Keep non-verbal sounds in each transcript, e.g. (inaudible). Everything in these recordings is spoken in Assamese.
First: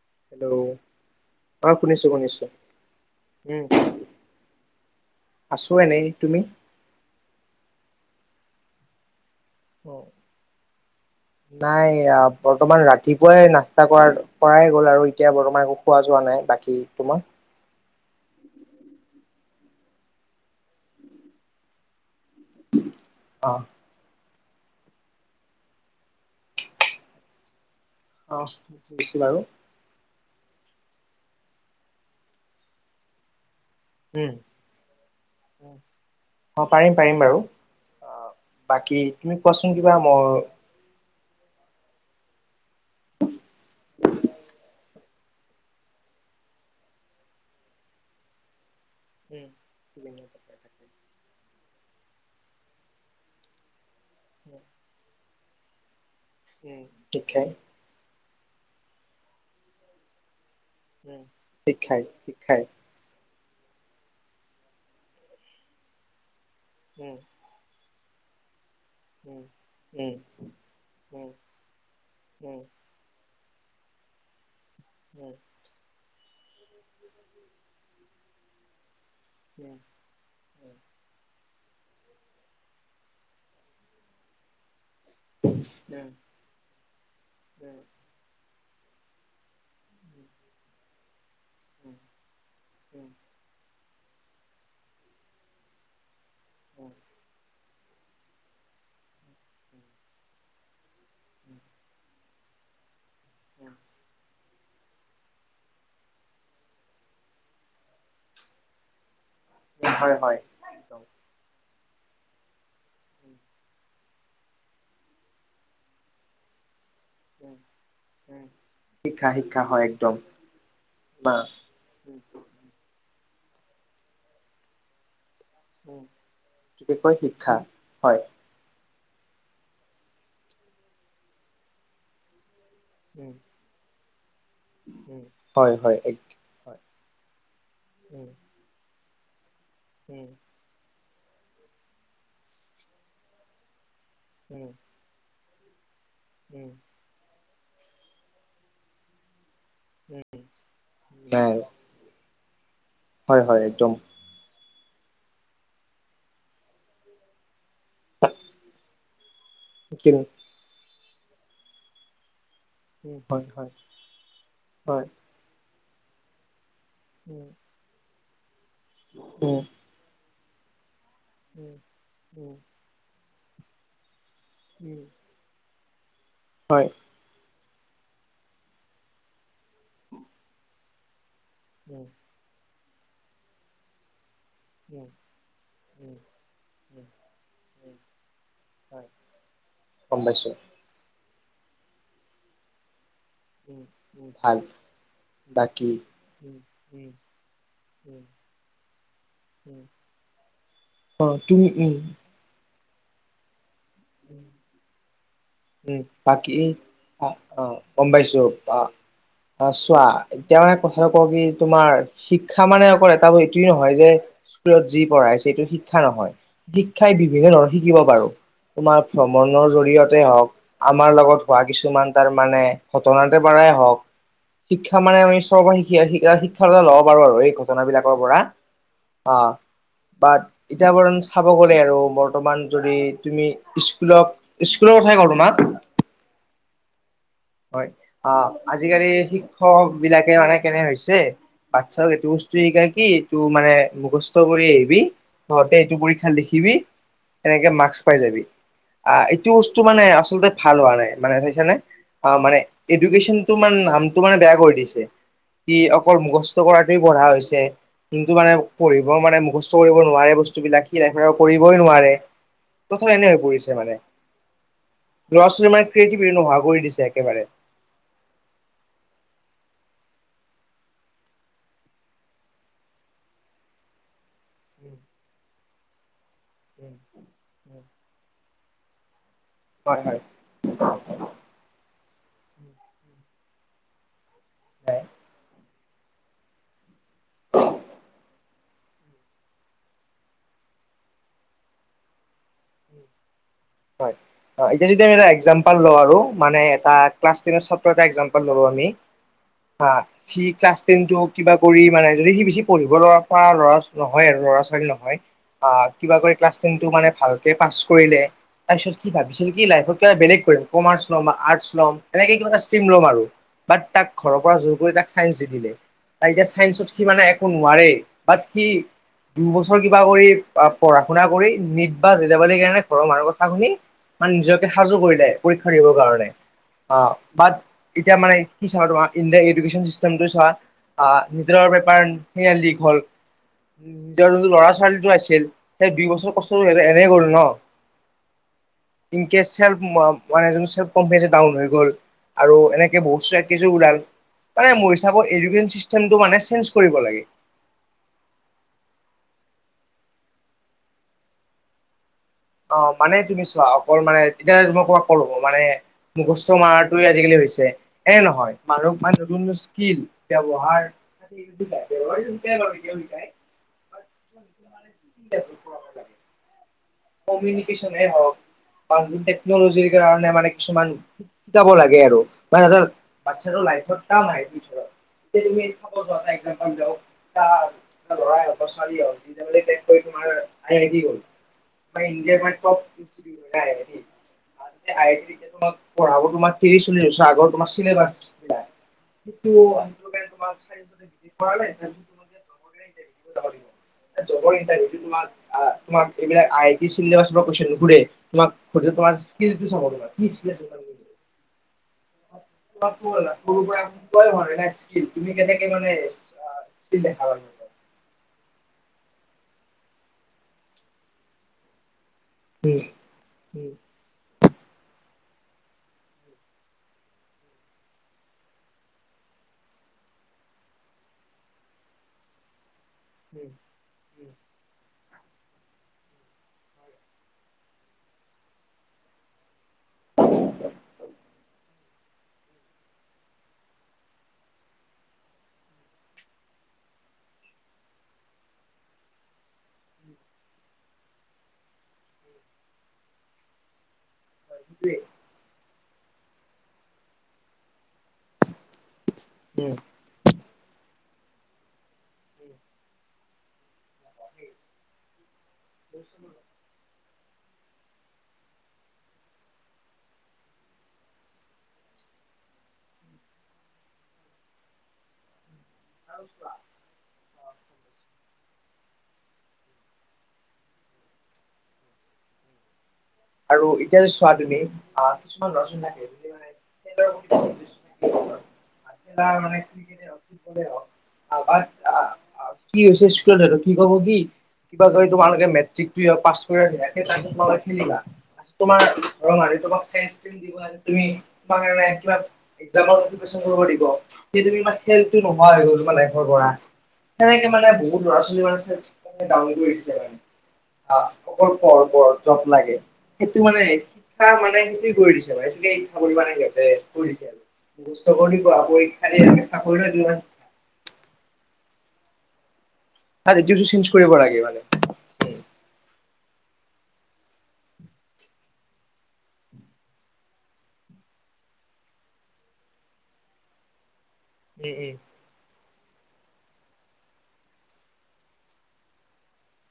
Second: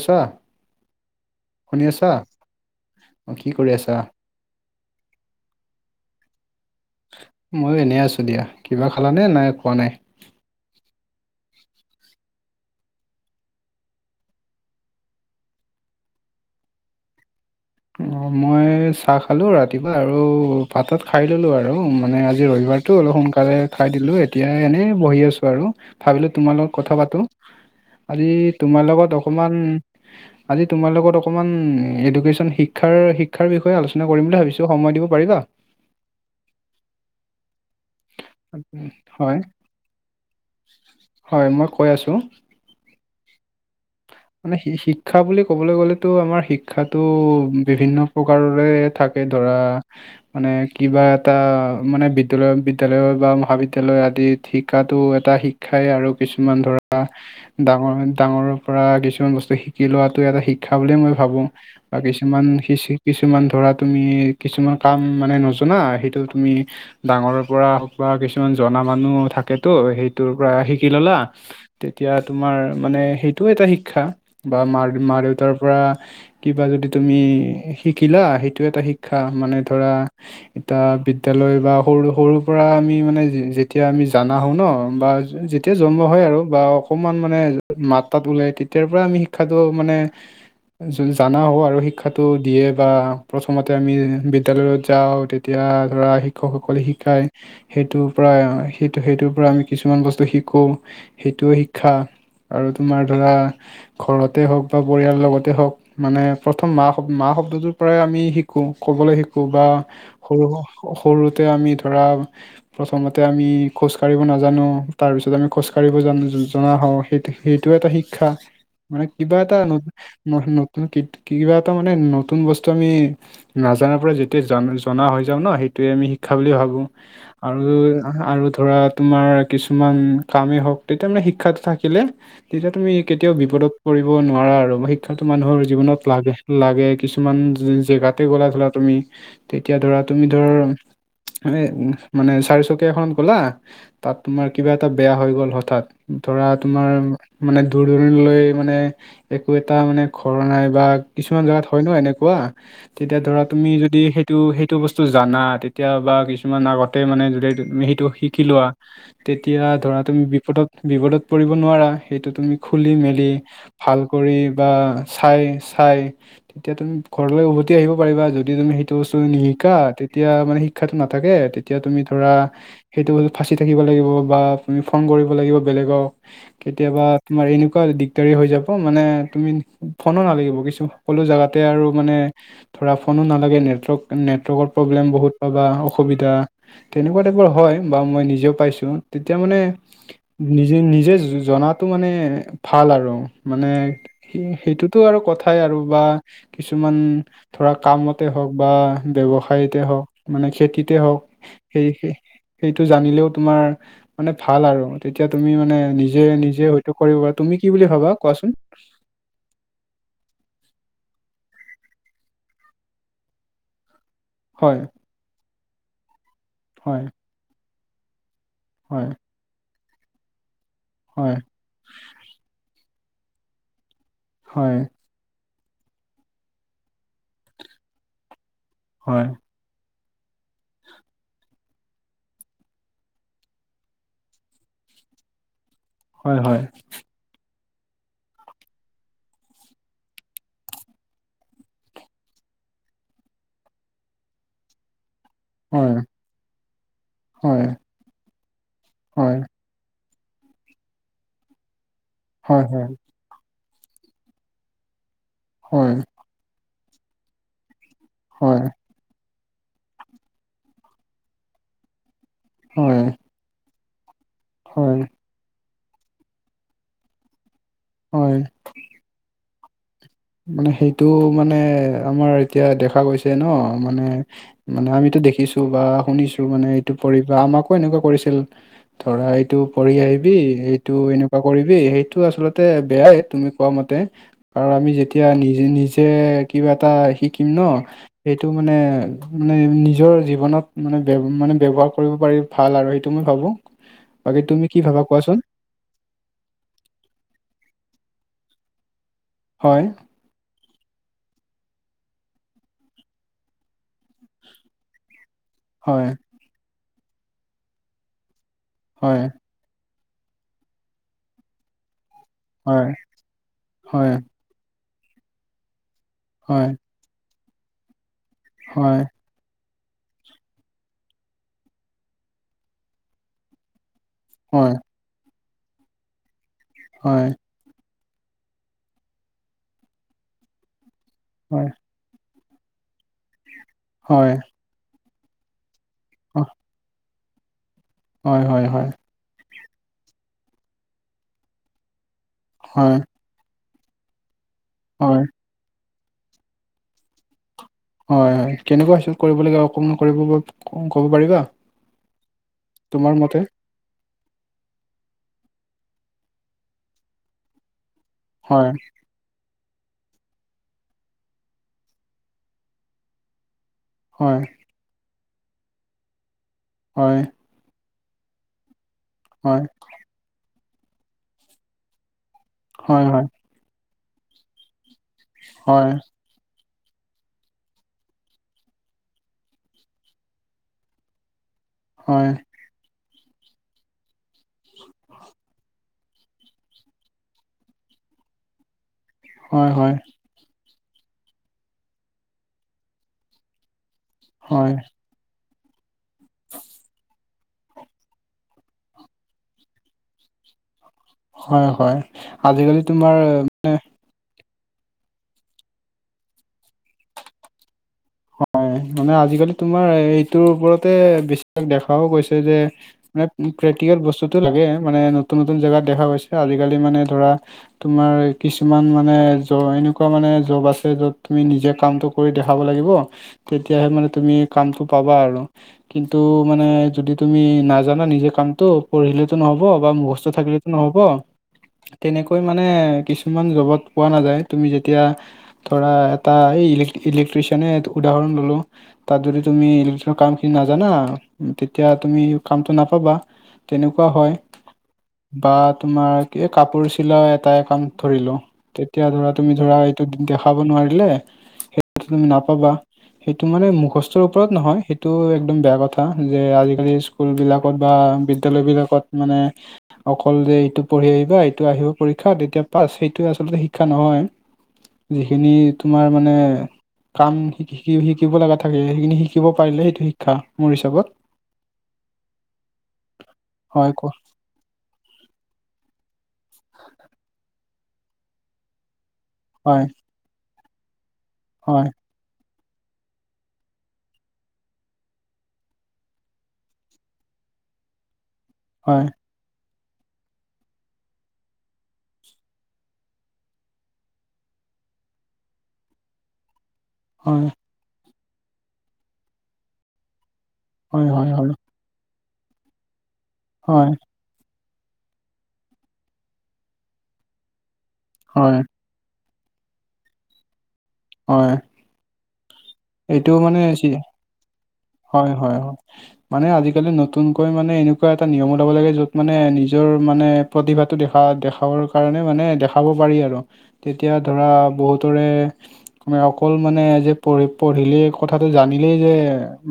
আছা হেল্ল' অ শুনি শুনিছো আছা শুনিছো। অ কি উম। কৰি আছা আছোঁ এনেই। তুমি? ময়ো এনেই আছো দিয়া। কিবা খালানে নাই? খোৱা নাই অ। নাই বৰ্তমান ৰাতিপুৱাই নাস্তা কৰা কৰাই গ'ল আৰু এতিয়া বৰ্তমান একো পোৱা যোৱা নাই। বাকী তোমা- অ মই চাহ খালো ৰাতিপুৱা আৰু ভাতত খাই ললো আৰু মানে আজি ৰবিবাৰটো অলপ অ সোনকালে খাই দিলো, এতিয়া এনেই বহি আছো আৰু ভাবিলো তোমাৰ লগত কথা পাতো। আজি অ তোমাৰ বুজিছো লগত বাৰু অকমান আজি তোমাৰ লগত অকমান এডুকেশ্যন শিক- ক্ষাৰ শিক্ষাৰ বিষয়ে আলোচনা কৰিম উম বুলি ভাবিছো সময় দিব পাৰিবা? অ পাৰিম পাৰিম বাৰু বাকী তুমি হয় কোৱাচোন কিবা ম- হয় মই কৈ আছোঁ। (inaudible) মানে শিক্ষা বুলি ক'বলৈ গ'লেতো আমাৰ শিক্ষাতো বিভিন্ন প্ৰকাৰৰে থাক- ধৰা মানে কিবা এটা মানে বিদ্যয়ালয় বিদ্যয়ালয় বা মহাবিদ্য- দ্যালয় আদি শিকাতো এটা শিক্ষাই আৰু কিছুমান ধৰা শিক্ষাই দা (unintelligible) ডাঙৰ পৰা কিছুমান বস্তু শিকি লোৱাটো এটা শিক- ক্ষা বুলি মই উম ভাবো বা শিক্ষাই কিছুমান শিক্ষাই শি চি কিছুমান ধৰা তুমি কিছুমান কাম মানে নজনা সেইটো তুমি উম ডাঙৰৰ পৰা বা কিছুমান জনা মানুহ উম থাকেতো উম সেইটোৰ পৰা শিকি ললা উম তেতিয়া তোমাৰ উম উম মানে সেইটোও এটা শিক্ষা বা মা মা উম উম উম উম দেউতাৰ পৰা কিবা যদি তুমি শিকিলা সেইটো এটা শিক- শিক্ষা মানে ধৰা এটা বিদ- তেয়ালৈ বা সৰু সৰুৰ পৰা আমি মানে যে যেতিয়া আমি জানা হও ন বা যেতিয়া জন্ম উম হয় আৰু বা অকণমান মানে মাত তাত ওলাই তেতিয়াৰ পৰাই আমি শিক্ষাটো মানে জা জানা হও আৰু শিক্ষাটো দিয়ে বা প্ৰথমতে আমি বিদ্যালয়ত যাওঁ তেতিয়া ধৰা শিক্ষকসকলে উম উম শিকায়। সেইটোৰ পৰা সেইটো সেইটোৰ পৰা আমি কিছুমান বস্তু শিকো উম সেইটোও শিক্ষা আৰু তোমাৰ ধৰা ঘৰতে হওক বা পৰিয়ালৰ লগতে হওক মানে প্ৰথম মা শব্দ মা শব্দটোৰ পৰাই আমি শিকোঁ ক'বলৈ শিক- বা হয় হয় সৰু একদম সৰুতে আমি ধৰা প্ৰথমতে উম আমি খোজ কাঢ়িব নাজানো তাৰ পিছত আমি খোজকাঢ়িব জান জ জনা হও সেইট সেইটো এটা শিক্ষা। উম মানে শিক্ষা কিবা এটা শিক্ষা ন হয় একদম নতুন কি বা কিবা তাৰ মানে উম নতুন বস্তু আমি নাজানাৰ পৰা যেতিয়া জা জনা হৈ যাও ন সেই- টোৱে উম আমি শিক্ষা বুলি ভাবো কি কয় শিক্ষা আৰু, হয় আৰু ধৰা তোমাৰ কিছুমান কামেই হওক তেতিয়া মানে শিক্ষাটো থাকিলে তেতিয়া তুমি উম কেতিয়াও বিপদত কৰিব নোৱাৰা আৰু উম শিক্ষাটো মানুহৰ হয় হয় জীৱনত এক লাগে। হয় লাগে কিছুমান যে জেগাতে উম গ'লা ধৰা তুমি তেতিয়া ধৰা উম তুমি ধৰ এ মানে চাৰিচকীয়া এখনত গলা তাত তোমাৰ উম কিবা এটা বেয়া হৈ গ'ল হঠাৎ ধৰা উম তোমাৰ মানে দূৰ দূৰণিলৈ মানে একো এটা মানে ঘৰ নাই বা কিছুমান নাই জেগাত হয় ন এনেকুৱা তেতিয়া হয় ধৰা হয় তুমি একদম যদি সেইট- টো সেইটো বস্তু জানা তেতিয়া বা কিছুমান আগতে মানে যদি তুমি সেইটো শিকি লোৱা তেতিয়া ধৰা কি তুমি বিপদত বিপদত পৰিব নোৱাৰা সেইটো তুমি খুলি উম মেলি হয় হয় ভাল কৰি বা হয় চাই চাই তেতিয়া তুম- ঘৰলৈ উম উভতি আহিব পাৰিবা যদি তুমি সেইটো বস্তু উম নিশিকা তেতিয়া মানে শিক- শিক্ষাটো নাথাকে উম তেতিয়া তুমি ধৰা উম সেইটো ফাঁচি থাকিব লাগিব বা তুমি উম ফোন কৰিব লাগিব বেলেগক হয় কেতিয়াবা তোমাৰ এনেকুৱা দিগদাৰী হৈ যাব মানে তুমি ফোনো নালাগিব কিছু সকলো জোগাতে আৰু উম মানে ধৰা ফোনো নালাগে নেটৱৰ্ক নেটৱৰ্কৰ উম প্ৰব্লেম বহুত পাবা উম উম অসুবিধা উম তেনেকুৱা টাইপৰ হয় বা মই নিজেও পাইছো হয়। তেতিয়া মানে গম পাইছো নিজে নিজে জনাতো মানে ভাল আৰু মানে উম উম সে ভাল সেইটোতো আৰু কথাই আৰু বাকী বা উম কিছুমান উম ধৰা উম কামতে হওক বা উম ব্যৱসায়ত হওক মানে খেতিতে হওক। অ তুমি সেই উম সেইটো জানিলেও তোমাৰ মানে উম ভাল আৰু তেতিয়া তুমি মানে উম নিজে বাকী নি- যে হয়তো কৰিব অ আৰু তুমি অ কি বুলি গম ভাবা পাইছো কোৱাচোন? অ অ চোৱা এতিয়া মানে কথাটো কওঁ কি তোমাৰ শিক্ষা মানে অকল এটা এইটোয়ে নহয় যে হয় স্কুলত যি পঢ়াইছে সেইটো শিক্ষা নহয়, হয় শিক্ষাই বিভেষে ন শিকিব পাৰোঁ তোমাৰ হয় ফ- মনৰ জৰিয়তে হওঁক আমাৰ হয় লগত হোৱাত কিছুমান তাৰ মানে ঘটনা পৰাই হওঁক হয় শিক্ষা মানে আমিচ শিক্ষকৰ শিকি আহি শিকা শিক শিক্ষা এটা ল'ব পাৰো আৰু এই ঘটনাবিলাকৰ পৰা হয় অহ বাট ইতাবৰণ চাব গ'লে আৰু বৰ্তমান যদি তুমি স্কুলক স্কুলৰ কথাই কও তোমাক (unintelligible) হয় হয়। হয় অ আজিকালি শিক্ষক বিলাকে মানে কেনে হৈছে বাচ্ছা এইটো বস্তু শিকা কি এইটো মানে মুখস্থ কৰি আহিবি তহতে হয় এইটো পৰীক্ষা লিখিবি হয় তেনেকে মাৰ্কচ পাই যাবি। আহ হয় এইটো বস্তু মানে আচলতে ভাল হোৱা নাই মানে ধেইখানে মানে হয় এডুকেশ্যন মানে নামটো মানে বেয়া কৰি দিছে কি হয় অকল মুখস্থ কৰাটোৱে পঢ়া হৈছে। যোনটো মানে হয় পঢ়িব মানে মুখস্থ কৰিব নোৱাৰে বস্তুবিলাক সি লাইফত কৰিবই নোৱাৰে। ত হয় খালে এনে হৈ পৰিছে মানে। হয়। ল'ৰা -ছোৱালীৰ মানে ক্ৰিয়েটিভিটি নোহোৱা কৰি দিছে একেবাৰে। হয়। মানে সেইটো মানে আমাৰ এতিয়া দেখা গৈছে ন মানে মানে আমিতো দেখিছো বা শুনিছো মানে এইটো পৰি বা আমাকো এনেকুৱা কৰিছিল। ধৰা এইটো পঢ়ি হয় হয় আহিবি এইট টো এনেকুৱা কৰিবি সেইটো আচলতে বেয়াই তুমি কোৱা মতে আৰু আমি যেত- যি নিজে কিবা এটা শিকিম ন সেইটো মানে মানে নিজৰ জীৱনত মানে বে মানে ব্যৱহাৰ কৰিব পাৰিব- ভাল আৰু সেইটো মই ভাবো, বাকী তুমি কি ভাবা কোৱাচোন? হ'ল ধ আৰু মানে এটা ক্লাছ টেনত এটা এক্সামপল ললোঁ আমি, হয় হা সি ক্লাছ টেনটো কিবা কৰি মানে, যদি সি বেছি পঢ়িব পৰা ল'ৰা নহয় আৰু ল'ৰা ছোৱালী নহয়। অ হয় কিবা কৰি ক্লাছ টেনটো মানে ভালকে পাছ কৰিলে তাৰপিছত সি হয় ভাবিছিল সি লাইফত কিবা বেলেগ কৰিম। কমাৰ্চ ল'ম বা আৰ্ছ ল'ম এনেকে কিবা এটা ষ্ট্ৰীম হয় ল'ম আৰু। বাট তাক হয় ঘৰ ৰ‌ পৰা জোৰ কৰি তাক চাইন্স দি দিলে, তাৰ এতিয়া হয় চাইন্সত সি মানে একো নোৱাৰে। বাট সি হয় দুবছৰ কিবা কৰি পঢ়া শুনা কৰি নিট বা জিলাভাৰি কাৰণে ঘৰৰ মানুহৰ কথা শুনি মানে নিজকে হয় সাজু কৰিলে পৰীক্ষা দিবৰ কাৰণে অহ, হয় বাট এতিয়া মানে কি চোৱা তোমাৰ ইণ্ডিয়াৰ এডুকেশ্যন চিষ্টেমটো চোৱা অহ হয়, নিটৰ পেপাৰ সেয়া লীক হ'ল। নিটৰ হয়, ল'ৰা ছোৱালীটো আছিল সেই দুই বছৰ অ কষ্ট কৰি এনে গ'ল ন। হয় হয় হয়। ইনকে চেল্ফ কনফিডেন্স ডাউন হৈ গ'ল আৰু হয়, এনেকে বহু চে ওলাল মানে মানে মোৰ হয়, হিচাপত এডুকেশ্বন চিষ্টেমটো মানে চেঞ্জ কৰিব লাগে। হয় হয় কেনেকুৱা চেঞ্জ কৰিব লগীয়া অকণমান কৰিব ক'ব পাৰিবা। অ তোমাৰ মানে মতে? তুমি চোৱা অকল মানে এতিয়া মই তোমাক ক'লো মানে মুখস্থ মৰাটো আজিকালি হৈছে। এ নহয় হয়, মানুহ মানে নতুন স্কিল ব্যৱহাৰ হয়। উটো (inaudible) হয়। এডুকেশ্বন হওঁক বা হয়, টেকনলজি কাৰণে মানে কিছুমান শিকাব লাগে আৰু মানে হয়, হয়, সিহঁতৰ (inaudible) লৰাই হওক হয়, বা ছোৱালীয়ে হওক কৰি তোমাৰ আই আই তি গল। হয়, হয়, (unintelligible) আগৰ তোমাৰ তিৰি চলি হৈছে আগৰ তোমাৰ চিলাবাছ বিলাক (unintelligible) হয়, (inaudible) জবৰ ইণ্টাৰভিউটো তোমাক আ তোমাক এইবিলাক আই চিল্লেবাছৰ হয়, পৰা কুৱেচন নোসোধে। তোমাক সোধে তোমাৰ স্কিলটো চাব তোমাৰ কি স্কিল আছে। হয়, হয়। আজি-কালি তোমাক তোমাৰ সৰুৰ (inaudible) স্কিল তুমি কেনেকে মানে আ স্কিল দেখাবা। সিহঁতক। হয় মানে আজি-কালি তোমাৰ এইটোৰ ওপৰতে বেছ দেখাও গৈছে যে উম, মান উম, প্ৰেক্টিকেল বচ টো লাগে মানে নতুন নতুন জেগাত দেখা গৈছে। আজি-কালি মানে ধৰা তোমাৰ কিছুমান মানে জ এনেকুৱা মানে জব আছে যত তুমি নিজে কামটো কৰি দেখাব লাগিব। উম, তেতিয়াহে মানে উম, তুমি কামটো পাবা আৰু, কিন্তু মানে যদি তুমি নাজানা নিজে কামটো পঢ়িলে নহ'ব বা মুখস্থ থাকিলেতো নহ'ব। তেনেকৈ মানে কিছুমান জবত পোৱা নাযায়। তুমি যেতিয়া ধৰা এটা এই ইলেক-ইলেকট্ৰছিয়ানে উদাহৰণ ল'লো। তাত যদি তুমি ইলেকটিছিয়ানৰ কামখিনি নাজানা তেতিয়া তুমি কামটো নাপাবা। তেনেকুৱা হয়। (unintelligible) বা তোমাৰ কি কাপোৰ চিলা এটাই কাম ধৰিলো তেতিয়া ধৰা তুমি উম, ধৰা দেখাব নোৱাৰিলে (unintelligible) নাপাবা। সেইটো মানে মুখস্থৰ উম। ওপৰত নহয়। সেইটো একদম বেয়া কথা যে আজি-কালি স্কুলবিলাকত বা বিদ্যালয়বিলাকত মানে অকল যে এইটো পঢ়ি আহিবা, এইটো আহিব পৰীক্ষাত তেতিয়া পাছ। সেইটো আচলতে শিক্ষা নহয়। যিখিনি তোমাৰ মানে আৰু কাম শি শিকি শিকিব লাগা থাকে সেইখিনি শিকিব পাৰিলে সেইটো শিক্ষা মোৰ হিচাপত। আৰু হয় এতিয়া ক চো তুমি আ কিছুমান লচ হৈ থাকে। তাৰমানে ক্ৰ হয় (unintelligible) হওক আমাৰ হয় আ। কি হৈছে (unintelligible) আৰু কি কব কি। কিবা কৰি তোমালোকে মেট্ৰিক টোৱে পাছ কৰিলা (unintelligible) তোমাৰ হয় ঘৰৰ মানুহই তোমাক (unintelligible) দিব তুমি কিবা। কৰিব দিব কেইদিন মান সেইটো নোহোৱা হৈ গ'ল তোমাৰ লাইৰ পৰা। হয় সেনেকে মানে বহুত ল'ৰা-ছোৱালী মানে ডাঙিছে মানে। হয় হয় আহ অকল হয় পৰ পৰ জত লাগে সেইটো মানে। হয় তাৰ মানে সেইটোৱে কৰি দিছে ম সেইটোকে ইচ্ছা কৰিবা নে সিহঁতে কৰি দিছে আৰু সুস্থ কৰি (unintelligible) হয় চাকৰিটো আনি লোৱা। হয়। তা যিটো চেইঞ্জ কৰিব লাগে মানে। হয়-হয়-হয়। মানে আজিকালি নতুনকৈ মানে এনেকুৱা এটা নিয়ম ওলাব লাগে য'ত মানে নিজৰ মানে প্ৰতিভাটো দেখা দেখাবৰ কাৰণে মানে দেখাব পাৰি আৰু। তেতিয়া ধৰা উম উম উম বহুতৰে তোমাৰ অকল মানে যে পঢ়ি পঢ়িলেই কথাটো জানিলেই যে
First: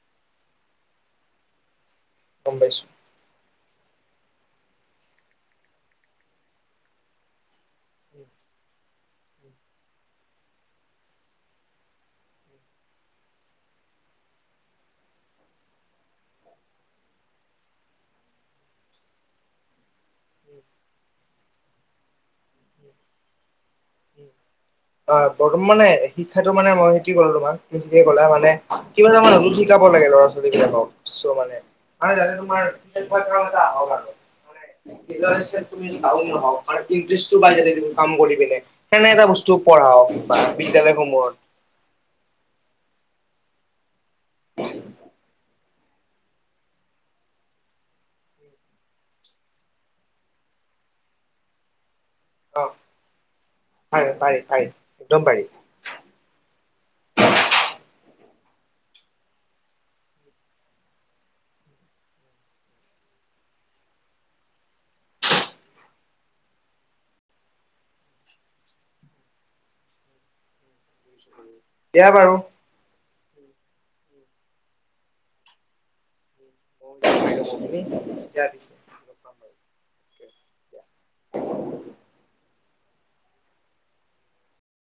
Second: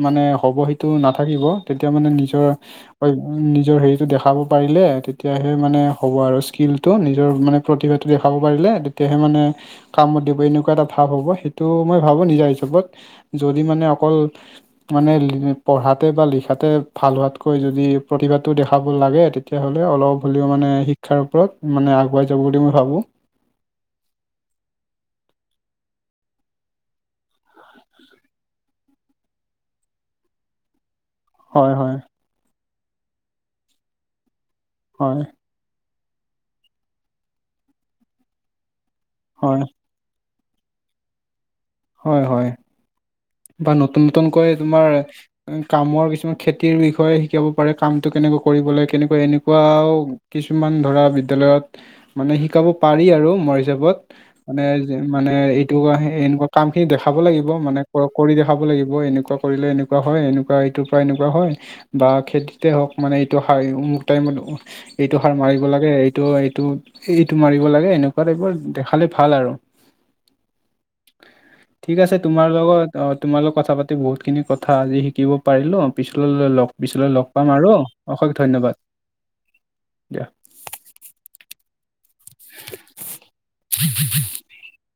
মানে হ'ব সেইটো নাথাকিব তেতিয়া মানে নিজৰ গম পাইছো। হয়, নিজৰ হেৰিটো দেখাব পাৰিলে তেতিয়াহে মানে হ'ব আৰু স্কিলটো নিজৰ মানে প্ৰতিভাটো দেখাব পাৰিলে। তেতিয়াহে মানে কামত দিব এনেকুৱা এটা ভাৱ হ'ব। সেইটো মই ভাবো নিজা হিচাপত যদি মানে অকল মানে পঢ়াতে বা লিখাতে ভাল হোৱাতকৈ যদি প্ৰতিভাটো দেখাব লাগে তেতিয়াহ'লে অলপ হ'লেও মানে শিক্ষাৰ ওপৰত মানে আগুৱাই যাব বুলি মই ভাবো। (inaudible) হয়, বৰ্তমান মানে শিক্ষাটো মানে মই সেইটো কলো তোমাক সেয়ে ক'লে মানে কিবা এটা মানুহত শিকাব লাগে ল'ৰা বিলাকক। চ' মানে হয় হয় মানে য তোমাৰ আৰু হয় (unintelligible) ই আহক, নাহক ইণ্টেৰেজটো পায় কাম কৰি পিনে তেনে এটা বস্তু হয় পঢ়াওক। বা বিদ্যালয়সমূহত। হয়, হয় বা নতুন নতুনকৈ তোমাৰ। কামৰ কিছুমান খেতিৰ বিষয়ে শিকাব পাৰে, কামটো কেনেকৈ কৰিবলৈ, কেনেকৈ এনেকুৱাও কিছুমান ধৰা বিদ্যালয়ত মানে শিকাব অ পাৰি আৰু মোৰ হিচাপত, পাৰি পাৰি মানে পাৰি একদম মানে পাৰি এইটো এনেকুৱা কামখিনি দেখাব লাগিব মানে কৰি দেখাব লাগিব। এনেকুৱা কৰিলে এনেকুৱা হয়, এনেকুৱা এইটোৰ পৰা এনেকুৱা হয়। বা খেতিতে হওঁক মানে এইটো সাৰ অমুক টাইমত এইটো সাৰ মাৰিব লাগে, এইটো এইটো এইটো মাৰিব লাগে এনেকুৱা টাইপৰ দেখালে ভাল আৰু। (inaudible) ঠিক আছে, তোমাৰ লগত তোমাৰ লগত কথা পাতি বহুতখিনি কথা আজি শিকিব পাৰিলোঁ। পিছলৈ লওক পিছলৈ লগ পাম আৰু অশেষ দিয়া ধন্যবাদ পিছে দিয়া। (unintelligible)